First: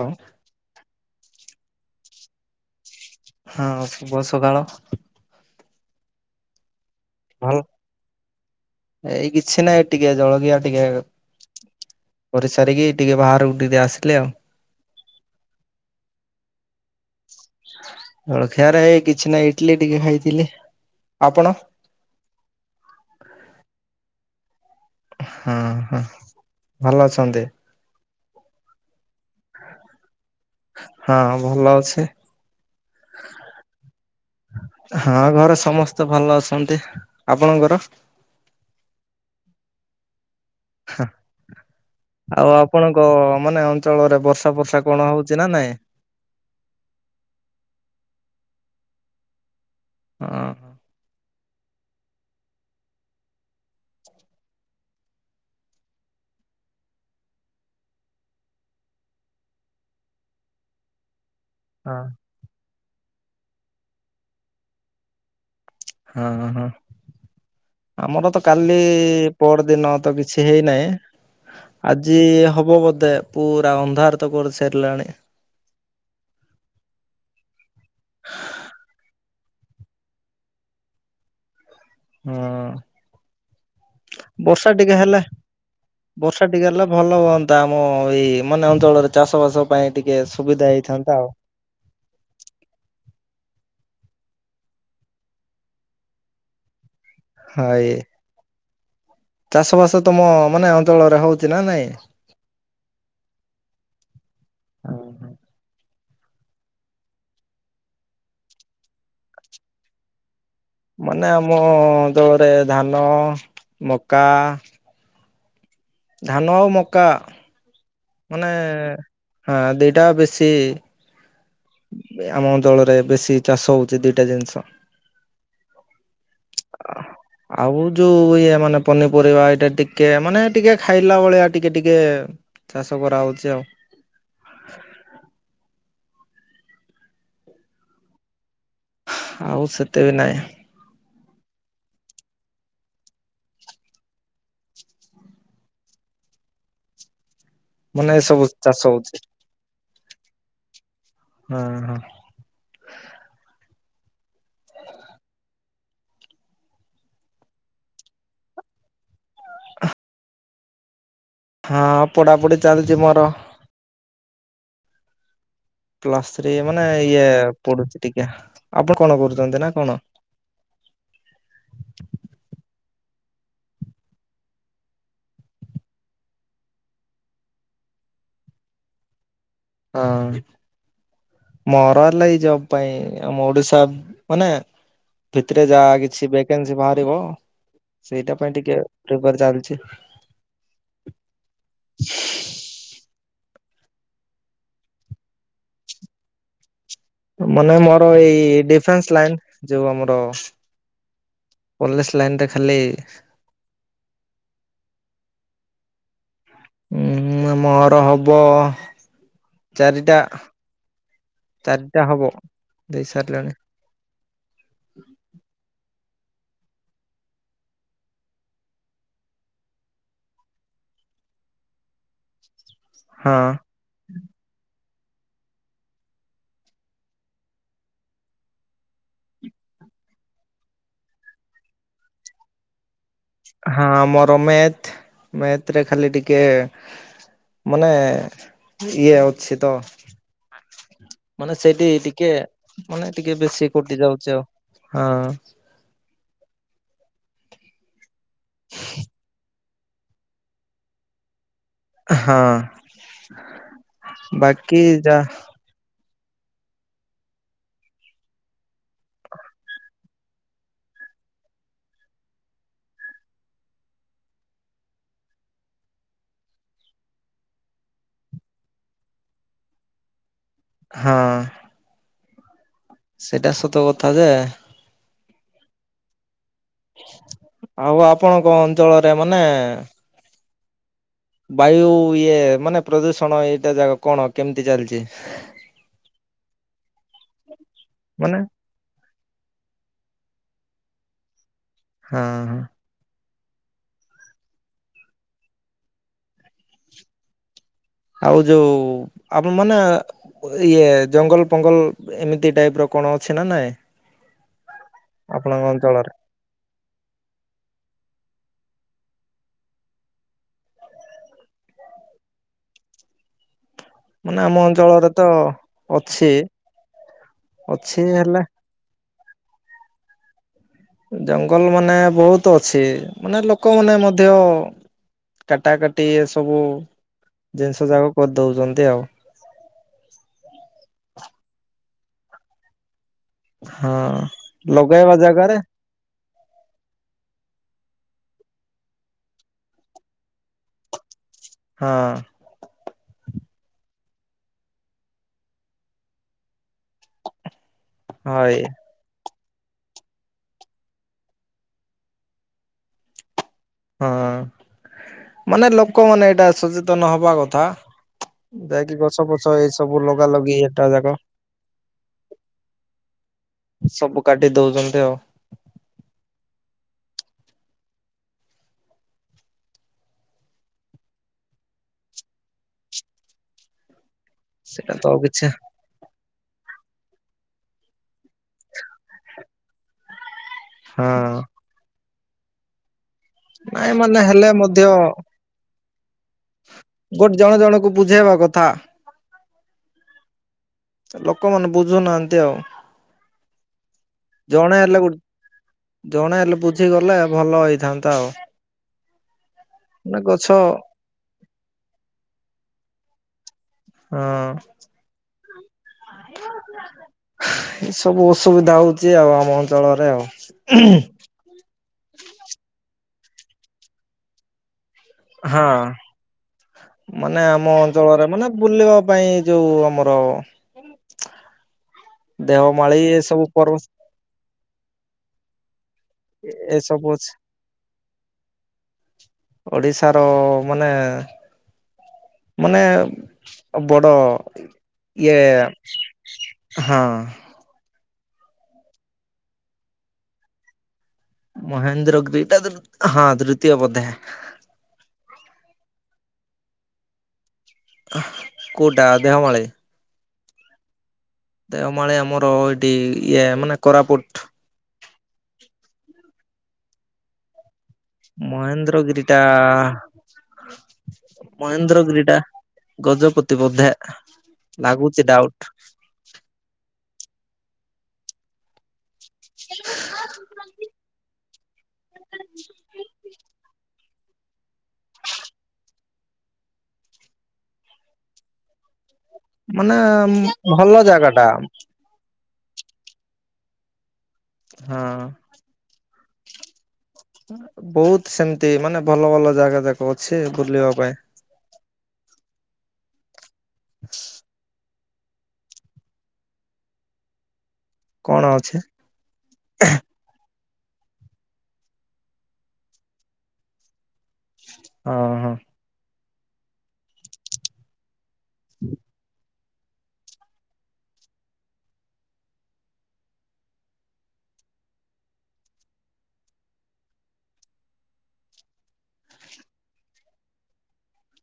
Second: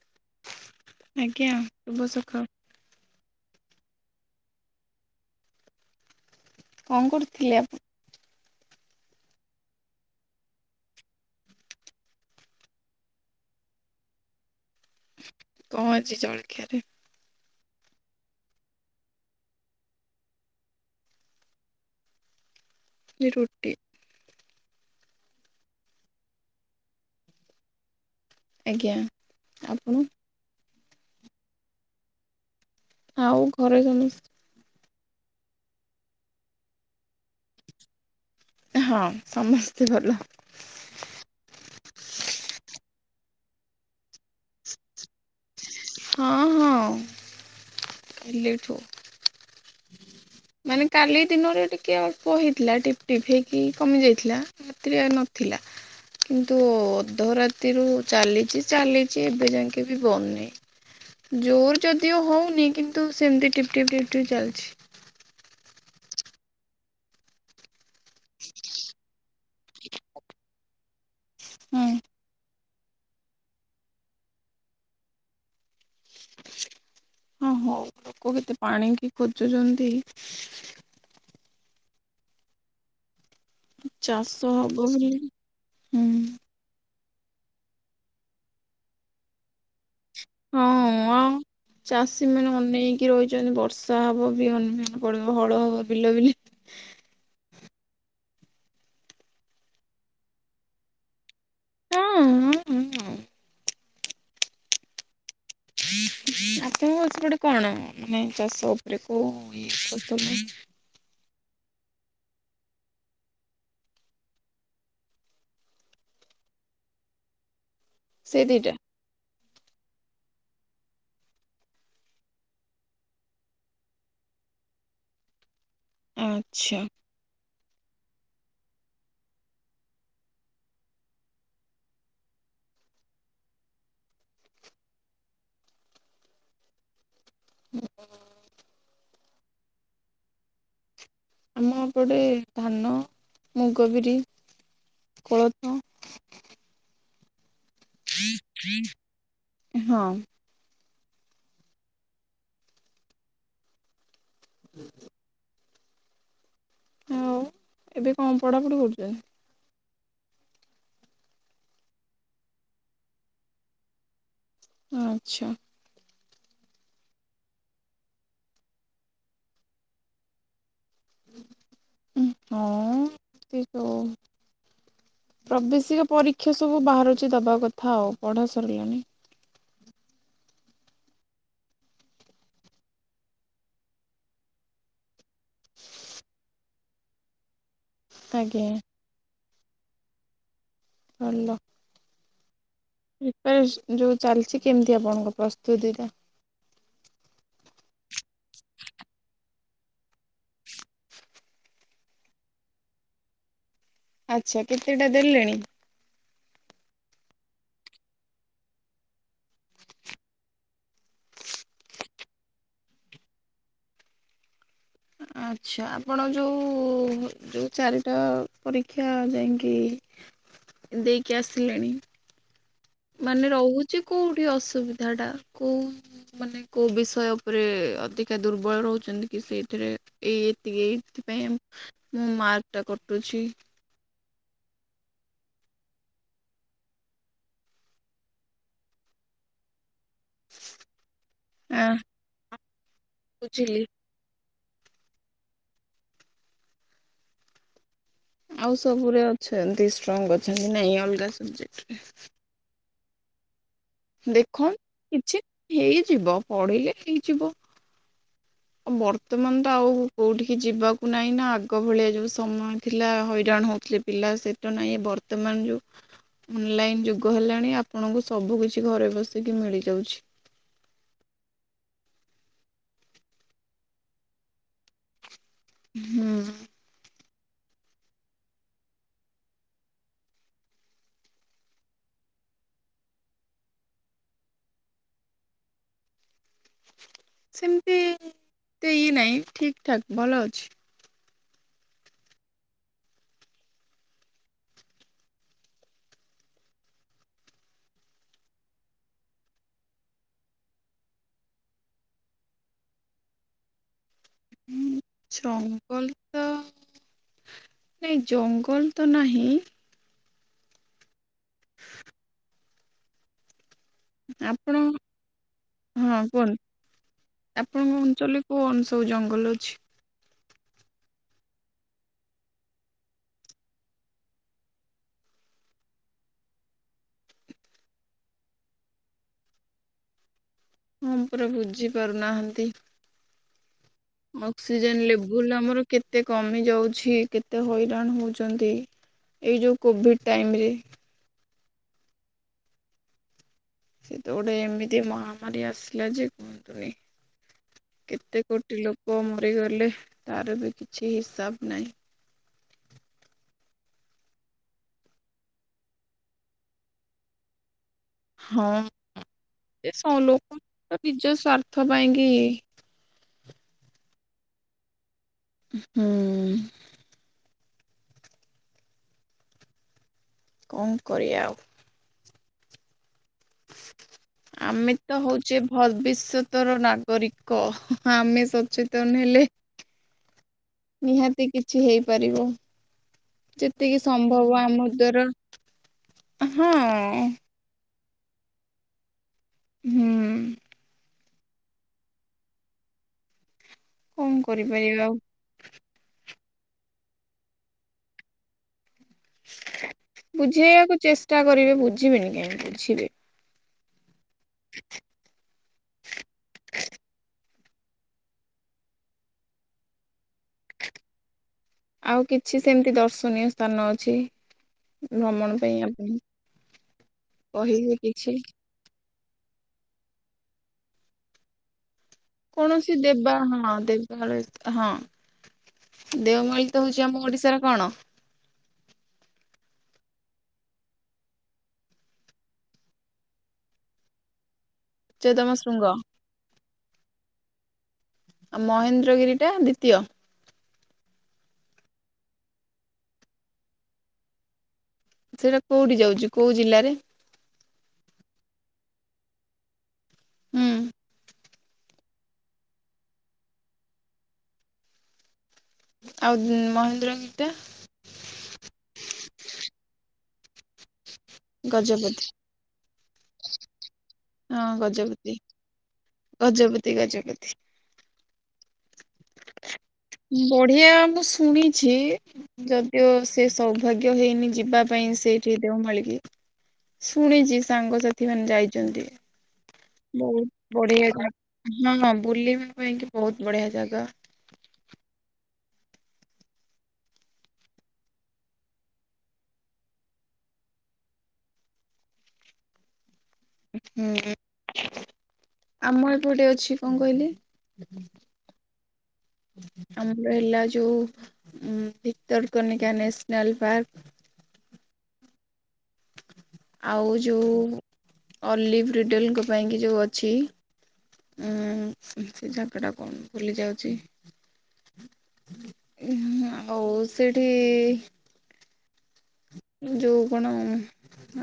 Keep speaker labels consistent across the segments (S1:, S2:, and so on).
S1: କଣ।
S2: ଆଜ୍ଞା ଶୁଭ ସକାଳ।
S1: ହଁ ଶୁଭ ସକାଳ।
S2: କଣ କରୁ
S1: ଭଲ ଏଇ କିଛି ନାହିଁ ଟିକେ ଜଳଖିଆ ଟିକେ କରି ସାରିକି ଟିକେ ବାହାରକୁ ଟିକେ ଆସିଲି ଆଉ।
S2: କଣ ହେଇଛି ଜଳଖିଆରେ?
S1: ଜଳଖିଆରେ ଏଇ କିଛି ନାଇ ଇଟିଲି ଟିକେ ଖାଇଥିଲି ଆପଣ।
S2: ରୁଟି।
S1: ହଁ ହଁ ଭଲ ଅଛନ୍ତି।
S2: ଆଜ୍ଞା ଆପଣ।
S1: ହଁ ଭଲ ଅଛି।
S2: ଆଉ ଘରେ ସମସ୍ତେ।
S1: ହଁ ଘରେ ସମସ୍ତେ ଭଲ ଅଛନ୍ତି ଆପଣଙ୍କର।
S2: ହଁ ସମସ୍ତେ ଭଲ।
S1: ହଁ ଆଉ ଆପଣଙ୍କ ମାନେ ଅଞ୍ଚଳରେ ବର୍ଷା। ବର୍ଷା କଣ ହଉଛି ନା ନାଇଁ?
S2: ହଁ ହଁ। ଏଲେଠୁ। ହୁଁ [inaudible]
S1: ହଁ।
S2: ମାନେ କାଲି ଦିନରେ ଟିକେ ଅଳ୍ପ ହେଇଥିଲା ଟିପ ଟିପ ହେଇକି କମି ଯାଇଥିଲା। ରାତିରେ ନଥିଲା। କିନ୍ତୁ ଅଧ ରାତିରୁ ଚାଲିଚି ଚାଲିଚି ଏବେ ଯାକେ ବି ବନ୍ଦ ନାହିଁ। ଜୋର୍
S1: ହଁ
S2: ଯଦିଓ ହଉନି କିନ୍ତୁ ସେମିତି ଟିପ୍ ଟିପ୍ ଟିପ୍ ଚାଲିଛି।
S1: ହଁ ହଁ। ଆମର ତ କାଲି ପଅର ଦିନ ତ କିଛି ହେଇନାହିଁ।
S2: ହୁଁ
S1: ଆଜି ହବ ବୋଧେ ପୁରା ଅନ୍ଧାର ତ କରି ସାରିଲାଣି।
S2: ହଁ ହୋଉ ଲୋକ କେତେ ପାଣିକି ଖୋଜୁଛନ୍ତି।
S1: ହଁ
S2: ଚାଷ ହବ
S1: ବର୍ଷା ଟିକେ
S2: ବୋଲି
S1: ହେଲେ
S2: ହୁଁ।
S1: ବର୍ଷା ଟିକେ ହେଲେ ଭଲ ହୁଅନ୍ତା ଆମ ଏଇ ମାନେ ଅଞ୍ଚଳରେ ଚାଷ ବାସ ପାଇଁ ଟିକେ ସୁବିଧା ହେଇଥାନ୍ତା ଆଉ।
S2: ଚାଷୀ ମାନେ ଅନେଇକି ରହିଚନ୍ତି ବର୍ଷା ହବ ବିହନ ଫିଅନ ପଡିବ ହଳ ହବ ବିଲ ବିଲି।
S1: ହାଏ। ଚାଷବାସ ତମ ମାନେ ଅଞ୍ଚଳରେ ହୋଉଚି ନା ନାଇଁ?
S2: ହଁ ହଁ। ହଁ
S1: [inaudible]
S2: ଆପଣଙ୍କ ସେପଟ କଣ ମାନେ ଚାଷ ଓପୋରେ କୋଉ [unintelligible]
S1: ମାନେ ଆମ ଅଞ୍ଚଳରେ ଧାନ ମକା ଧାନ ମକା
S2: ସେ
S1: ମାନେ
S2: ଦିଟା
S1: ହଁ ଦଇଟା ବେଶୀ ଆମ ଅଞ୍ଚଳରେ ବେଶୀ ଚାଷ ହୋଉଚି ଦିଟା ଜିନିଷ।
S2: ଆଚ୍ଛା।
S1: ଆଉ ଯୋଉ ଇଏ ମାନେ ପନିପରିବା ଏଇଟା ଟିକେ ମାନେ ଟିକେ ଖାଇଲା ଭଳିଆ ଟିକେ ଟିକେ ଚାଷ କରାହୋଉଚି ଆଉ।
S2: [unintelligible]
S1: ଆଉ ସେତେ ବି ନାଇଁ।
S2: ଆମ ଏପଟେ ଧାନ, ମୁଗ, ବିରି, କୋଳଥୋ।
S1: ମାନେ ଏ ସବୁ ଚାଷ ହୋଉଚି
S2: ହଁ
S1: ହୁଁ ହଁ।
S2: [inaudible] ଆଉ ଏବେ କଁ ପଢ଼ାପଢ଼ି କରୁଚନ୍ତି।
S1: ହଁ ପଢ଼ାପଢ଼ି ଚାଲିଚି ମୋର।
S2: ଆଚ୍ଛା।
S1: ପ୍ଲସ ଥ୍ରୀ ମାନେ ଇଏ ପଡୁଛି ଟିକେ ଆପଣ କଣ କରୁଚନ୍ତି ନା କଣ।
S2: ହଁ ସେଇ ଯୋଉ ପ୍ରବେଶିକା ପରୀକ୍ଷା ସବୁ ବାହାରୁଛି ଦବା କଥା ଆଉ ପଢ଼ା ସରିଲାଣି।
S1: ହଁ। ମୋର ହେଲେ ଏଇ ଜବ୍ ପାଇଁ ଆମ ଓଡିଶା ମାନେ ଭିତିରେ ଯାହା କିଛି ଭେକେନ୍ସି ବାହାରିବ। ସେଇଟା ପାଇଁ
S2: ଆଜ୍ଞା
S1: ଟିକେ ପ୍ରିପାୟାର୍ ଚାଲିଛି।
S2: ଭଲ।
S1: [inaudible]
S2: ପ୍ରିପାରେଶ୍ ଯେଉଁ ଚାଲିଚି କେମିତି ଆପଣଙ୍କ ପ୍ରସ୍ତୁତିଟା।
S1: ମାନେ ମୋର ଏଇ ଡିଫେନ୍ସ୍ ଲାଇନ୍ ଯୋଉ ଆମର ପୁଲିସ୍ ଲାଇନ୍ ରେ ଖାଲି
S2: ଆଚ୍ଛା କେତେଟା ଦେଲେଣି।
S1: ଉଁହୁଁ ନା ମୋର ହବ ଚାରିଟା। ଚାରିଟା ହବ ଦେଇସାରିଲେଣି।
S2: ଆଚ୍ଛା ଆପଣ ଯୋଉ ଯୋଉ ଚାରିଟା ପରୀକ୍ଷା ଯାଇଁକି ଦେଇକି ଆସିଲେଣି।
S1: ହଁ
S2: ମାନେ ରୋହୁଚି କୋଉଠି ଅସୁବିଧା ଟା କୋଉ ମାନେ କୋଉ ବିଷୟ ଓପୋରେ ଅଧିକା ଦୁର୍ବଳ ରୋହୁଚନ୍ତି କି ସେଇଥିରେ। ଏଇ ଏତିକି ଏଇ ଏଥିପାଇଁ ଆମ୍ ଉଁ ମାର୍କ ଟା କଟୁଛି।
S1: ହଁ ମୋର ମେଥ୍ ମେଥ୍ ରେ ଖାଲି ଟିକିଏ ମାନେ ଇଏ ଅଛି ତ। ମାନେ ସେଇଟି
S2: ଆଁ
S1: ଟିକେ ମାନେ ଟିକେ ବେଶୀ
S2: ବୁଝିଲି।
S1: କୁଟି ଯାଉଛି ଆଉ। ହଁ।
S2: ଆଉ ସବୁରେ ଅଛେନ୍ତି ଷ୍ଟ୍ରଙ୍ଗ ଅଛନ୍ତି ନାଇଁ ଅଲଗା ସବଜେକ୍ଟରେ।
S1: ହଁ
S2: ଦେଖ
S1: ବାକି ଯା
S2: କିଛି ହେଇଯିବ ପଢ଼ିଲେ ହେଇଯିବ। ବର୍ତ୍ତମାନ ତ ଆଉ କୋଉଠିକି ଯିବାକୁ ନାଇଁ ନା ଆଗ ଭଳିଆ ଯୋଉ ସମୟ ଥିଲା ହଇରାଣ ହୋଉଥିଲେ। ପିଲା [unintelligible] ନାହିଁ ଏ ବର୍ତ୍ତମାନ ଯୋଉ ଅନଲାଇନ୍ ଯୁଗ ହେଲାଣି ଆପଣଙ୍କୁ ସବୁ କିିଛି ଘରେ ବସିକି ମିଳିଯାଉଛି।
S1: ହଁ। ସେଇଟା ସତ କଥା ଯେ
S2: ହୁଁ।
S1: ଆଉ ଆପଣଙ୍କ ଅଞ୍ଚଳରେ ମାନେ ବାୟୁ ଇଏ ମାନେ ପ୍ରଦୂଷଣ ଏଇଟା ଜାଗା କଣ କେମିତି ଚାଲିଛି?
S2: ସେମିତି
S1: ମାନେ
S2: ଏତେ ଇଏ ନାହିଁ ଠିକ୍ ଠାକ୍ ଭଲ ଅଛି।
S1: ହଁ ହଁ। ଆଉ ଯୋଉ ଆପଣ ମାନେ ଇଏ ଜଙ୍ଗଲ ଫଙ୍ଗଲ୍ ଏମିତି ଟାଇପ୍ ର କଣ ଅଛି ନା ନାଇଁ?
S2: ହୁଁ
S1: ଆପଣଙ୍କ ଅଞ୍ଚଳରେ?
S2: ଜଙ୍ଗଲ ତ ନାଇଁ ଜଙ୍ଗଲ ତ ନାହିଁ। [inaudible]
S1: ମାନେ ଆମ
S2: ଆପଣ
S1: ଅଞ୍ଚଳରେ ତ
S2: ହଁ
S1: ଅଛି
S2: କୁହନ୍ତ।
S1: ଅଛି
S2: ଆପଣଙ୍କ
S1: ହେଲେ
S2: ଅଞ୍ଚଳରେ କୋଉ ଜଙ୍ଗଲ ଅଛି?
S1: ଜଙ୍ଗଲ ମାନେ ବହୁତ ଅଛି ମାନେ ଲୋକମାନେ ମଧ୍ୟ କାଟା କାଟି ଏ ସବୁ ଜିନିଷ ଯାକ କରିଦଉଛନ୍ତି ଆଉ।
S2: ହଁ ପରା ବୁଝି ପାରୁନାହାଁନ୍ତି।
S1: ହଁ।
S2: ଅକ୍ସିଜେନ
S1: ଲଗେଇବା
S2: ଲେବୁଲ
S1: ଜାଗାରେ
S2: ଆମର କେତେ କମି ଯାଉଛି କେତେ ହଇରାଣ ହଉଛନ୍ତି। ଏଇ ଯେଉଁ କୋଭିଡ଼୍ ଟାଇମ୍ ରେ
S1: ହଁ।
S2: ସେ ତ ଗୋଟେ ଏମିତି ମହାମାରୀ ଆସିଲା ଯେ କୁହନ୍ତୁନି। କେତେ
S1: ହଇ
S2: କୋଟି ଲୋକ ଲୋକ ମରିଗଲେ ତାର ବି କିଛି ହିସାବ ନାହିଁ।
S1: ହଁ ମାନେ ଲୋକମାନେ ଏଇଟା ସଚେତନ ହବା କଥା।
S2: ହଁ
S1: ଯାଇକି ଗଛ ଫଛ ଏଇ
S2: ଏ
S1: ସବୁ
S2: ସ-
S1: ଲଗା ଲଗି
S2: ଲୋକ
S1: ଏଟା ଯାକ
S2: ନିଜ ସ୍ଵାର୍ଥ ପାଇଁ କି
S1: ସବୁ କାଟି ଦଉଛନ୍ତି ଆଉ।
S2: ହୁଁ। କଣ କରିଆ ଆଉ? ଆମେ
S1: ସେଇଟା
S2: ତ
S1: ଆଉ କିଛି
S2: ହଉଛେ ଭବିଷ୍ୟତର ନାଗରିକ ଆମେ ସଚେତନ ହେଲେ
S1: [inaudible]
S2: ନିହାତି କିଛି ହେଇପାରିବ,
S1: ନାଇଁ
S2: ଯେତିକି
S1: ମାନେ ହେଲେ
S2: ସମ୍ଭବ
S1: ମଧ୍ୟ
S2: ଆମ ଦ୍ଵାରା। ହଁ
S1: ଗୋଟେ ଜଣେ ଜଣଙ୍କୁ ବୁଝେଇବା କଥା।
S2: ହୁଁ। ହୁଁ।
S1: ଲୋକମାନେ ବୁଝୁନାହାନ୍ତି ଆଉ।
S2: କଣ
S1: ଜଣେ
S2: କରିପାରିବା
S1: ହେଲେ
S2: ଆଉ
S1: ଗୋଟେ ଜଣେ ହେଲେ ବୁଝିଗଲେ ଭଲ ହେଇଥାନ୍ତା ଆଉ। ମାନେ ଗଛ
S2: ବୁଝେଇବାକୁ ଚେଷ୍ଟା କରିବେ ବୁଝିବେନି କାହିଁକି ବୁଝିବେ।
S1: ହଁ।
S2: [inaudible]
S1: [inaudible] ଏ ସବୁ ଅସୁବିଧା ହଉଛି ଆଉ ଆମ ଅଞ୍ଚଳରେ ଆଉ।
S2: ଆଉ କିଛି ସେମତି ଦର୍ଶନୀୟ ସ୍ଥାନ ଅଛି ଭ୍ରମଣ
S1: ହଁ
S2: ପାଇଁ ଆପଣ
S1: ମାନେ ଆମ
S2: କହିବେ
S1: ଅଞ୍ଚଳରେ
S2: କିଛି?
S1: ମାନେ ବୁଲିବା ପାଇଁ ଯୋଉ ଆମର [inaudible]
S2: କୌଣସି
S1: ଦେଓମାଳି ଏ
S2: ଦେବା
S1: ସବୁ
S2: ହଁ
S1: ପର୍ବ
S2: ଦେ [unintelligible] ହଁ। ଦେଓମାଳୀ
S1: ଏ
S2: ତ
S1: ସବୁ
S2: ହଉଚି ଆମ
S1: ଅଛି
S2: ଓଡିଶାର କଣ?
S1: ଓଡିଶାର ମାନେ ମାନେ ବଡ଼ ଇଏ
S2: ଉଚ୍ଚତମ ଶୃଙ୍ଗ
S1: ହଁ।
S2: ଆ ମହେନ୍ଦ୍ରଗିରି ଟା ଦ୍ଵିତୀୟ।
S1: ମହେନ୍ଦ୍ରଗିରି ଟା ତ ହଁ ଦୃତୀୟ ବୋଧେ।
S2: ସେଇଟା କୋଉଠି ଯାଉଚି କୋଉ ଜିଲ୍ଲାରେ?
S1: କୋଉଟା ଦେଓମାଳି?
S2: ହୁଁ।
S1: ଦେଓମାଳି ଆମର ଏଠି ଇଏ ମାନେ କୋରାପୁଟ୍।
S2: ଆଉ ମହେନ୍ଦ୍ରଗିରି ଟା?
S1: ମହେନ୍ଦ୍ରଗିରିଟା
S2: ଗଜପତି
S1: ମହେନ୍ଦ୍ରଗିରିଟା ଗଜପତି ବୋଧେ।
S2: ହଁ
S1: ଲାଗୁଛି
S2: ଗଜପତି।
S1: ଡାଉଟ
S2: ଗଜପତି ଗଜପତି। ବଢିଆ ମୁଁ ଶୁଣିଛି, ଯଦିଓ ସେ ସେ ସୌଭାଗ୍ୟ ହେଇନି ଯିବା ପାଇଁ ସେଇଠି ଦେଓମାଳି କି। ଶୁଣିଚି ସାଙ୍ଗସାଥି ମାନେ ଯାଇଛନ୍ତି।
S1: ମାନେ
S2: ବହୁତ
S1: ଭଲ
S2: ବଢିଆ
S1: ଟା
S2: ଜାଗା। ହଁ ବୁଲିବା ପାଇଁ କି ବହୁତ ବଢିଆ ଜାଗା।
S1: ହଁ। ବହୁତ୍ ସେମତି ମାନେ ଭଲ ଭଲ ଜାଗା ଦେଖିବ ଅଛି ବୁଲିବା ପାଇଁ।
S2: ହୁଁ ହୁଁ ଆମ ଏପଟେ ଅଛି କଣ କହିଲେ?
S1: କଣ ଅଛି?
S2: ଆମର ହେଲା ଯୋଉ ଉଁ ଭିତରକନିକା ନେସନାଲ୍ ପାର୍କ।
S1: ଅ ହଁ।
S2: ଆଉ ଯୋଉ ଅଲିଭ୍ ରିଡ଼େଲଙ୍କ ପାଇଁ କି ଯୋଉ ଅଛି। ଉଁ ସେ ଜାଗା ଟା କଣ ଭୁଲି ଯାଉଚି। ଉଁ ହୁଁ ଆଉ ସେଠି ଯୋଉ କଣ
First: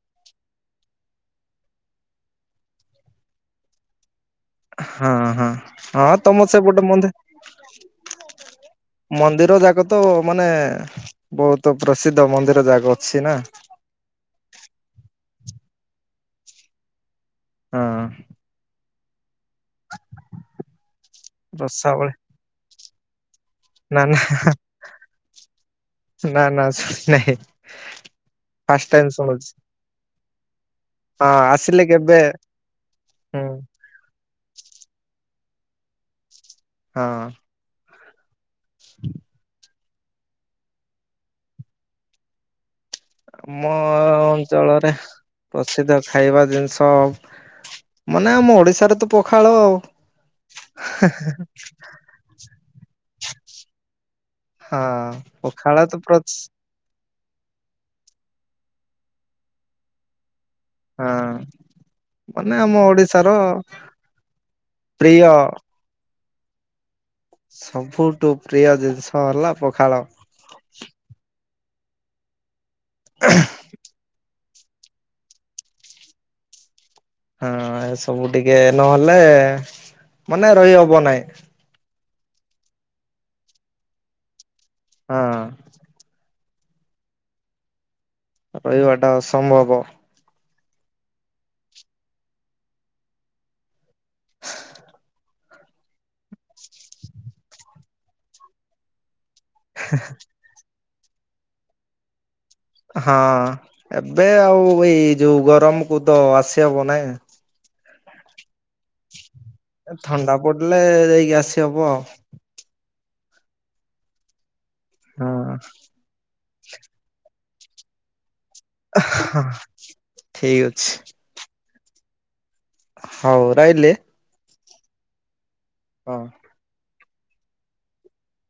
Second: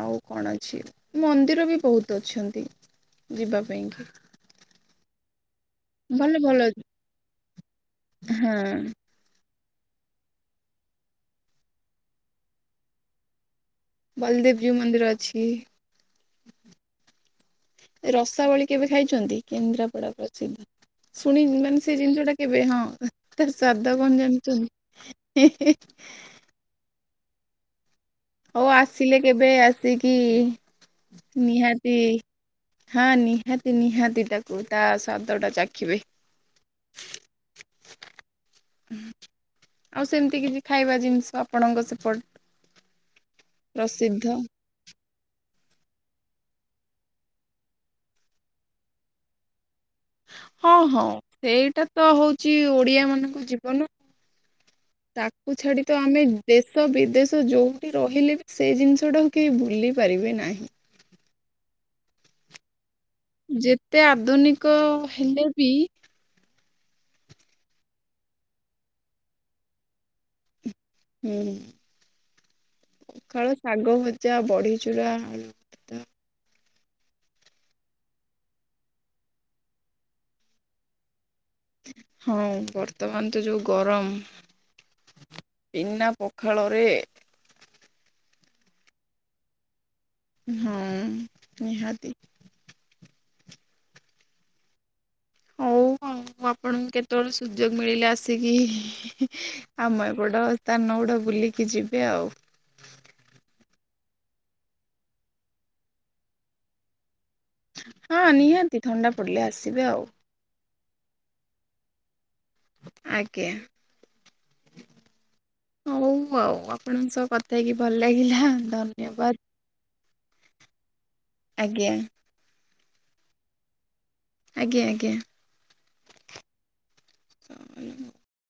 S2: ଆଉ କଣ ଅଛି? ମନ୍ଦିର ବି ବହୁତ ଅଛନ୍ତି ଯିବା ପାଇଁ କି।
S1: ହଁ ହଁ। ହଁ
S2: ଭଲ
S1: ତମ
S2: ଭଲ
S1: ସେପଟେ ବୋଧେ
S2: ହଁ
S1: ମନ୍ଦିର ଜାକ ତ ମାନେ ବହୁତ ପ୍ରସିଦ୍ଧ ମନ୍ଦିର ଜାକ ଅଛି ନା।
S2: ବଲଦେବଜୀଉ ମନ୍ଦିର ଅଛି।
S1: ହଁ
S2: ରସାବଳୀ କେବେ ଖାଇଛନ୍ତି କେନ୍ଦ୍ରାପଡା ପ୍ରସିଦ୍ଧ? ଶୁଣିି ମାନେ ସେ
S1: ରସାବଳି
S2: ଜିନିଷ ଟା କେବେ ହଁ। ତାର ସ୍ୱାଦ
S1: ନା ନା
S2: କଣ ଜାଣିଚନ୍ତି?
S1: ନା ନା ଶୁଣି ନାହିଁ।
S2: ହଉ
S1: ଫାଷ୍ଟ ଟାଇମ
S2: ଆସିଲେ କେବେ
S1: ଶୁଣୁଛି।
S2: ଆସିକି
S1: ହଁ ଆସିଲେ
S2: ନିହାତି
S1: କେବେ
S2: ହଁ
S1: ହୁଁ
S2: ନିହାତି ନିହାତି ତା କୁ ତା ସ୍ଵାଦଟା ଚାଖିବେ।
S1: ହଁ।
S2: ଆଉ ସେମତି କିଛି ଖାଇବା ଜିନିଷ ଆପଣଙ୍କ ସେପଟେ
S1: ଆମ ଅଞ୍ଚଳରେ ପ୍ରସିଦ୍ଧ ଖାଇବା ଜିନିଷ, ମାନେ ଆମ ଓଡିଶାରେ ତ ପଖାଳ ଆଉ।
S2: ହଁ ହଁ ସେଇଟା ତ ହଉଚି ଓଡିଆ ମାନଙ୍କ ଜୀବନ।
S1: ହଁ
S2: ତାକୁ ଛାଡି
S1: ପଖାଳ
S2: ତ ଆମେ
S1: ପ୍ରଚ୍
S2: ଦେଶ୍ ଦେଶ ବିଦେଶ ଯୋଉଠି ରହିଲେ ବି ସେ ଜିନିଷଟାକୁ କେହି ଭୁଲି ପାରିବେ ନାହିଁ।
S1: ହଁ। ମାନେ ଆମ ଓଡି
S2: ଯେତେ ଆଧୁନିକ
S1: ପ୍ରିୟ
S2: ହେଲେ ବି
S1: ସବୁଠୁ ପ୍ରିୟ ଜିନିଷ ହେଲା ପଖାଳ।
S2: ହୁଁ। ପଖାଳ, ଶାଗ ଭଜା, ବଢି ଚୁରା, ଆ
S1: ହଁ ସବୁ ଟିକେ ନହେଲେ ମାନେ ରହି ହବ ନାହିଁ।
S2: ହଁ ବର୍ତ୍ତମାନ ତ ଯୋଉ ଗରମ।
S1: ହଁ।
S2: ବିନା ପଖାଳରେ।
S1: ରହିବା ଟା ଅସମ୍ଭବ।
S2: ହୁଁ ନିହାତି। ହଉ ଆଉ ମୁଁ ଆପଣଙ୍କୁ କେତେବେଳେ ସୁଯୋଗ ମିଳିଲେ ଆସିକି ହି ହି। ଆମ ଏପଟ ସ୍ଥାନ ଗୁଡ଼ା ବୁଲିକି ଯିବେ ଆଉ।
S1: ହଁ ଏବେ ଆଉ ଏଇ ଯୋଉ ଗରମ କୁ ତ ଆସିହବ ନାଇ।
S2: ହଁ ନିହାତି ଥଣ୍ଡା ପଡିଲେ ଆସିବେ।
S1: ଏ
S2: ଆଉ
S1: ଥଣ୍ଡା ପଡିଲେ ଯାଇକି ଆସି ହବ ଆଉ।
S2: ଆଜ୍ଞା।
S1: ହଁ।
S2: ହଉ ଆଉ ଆପଣଙ୍କ ସହ କଥା ହେଇକି ଭଲ ଲାଗିଲା ହାଁ।
S1: ହାଁ ଠିକ ଅଛି।
S2: ଆଜ୍ଞା।
S1: ହଉ ରହିଲି।
S2: ଆଜ୍ଞା ଆଜ୍ଞା।
S1: ହଁ।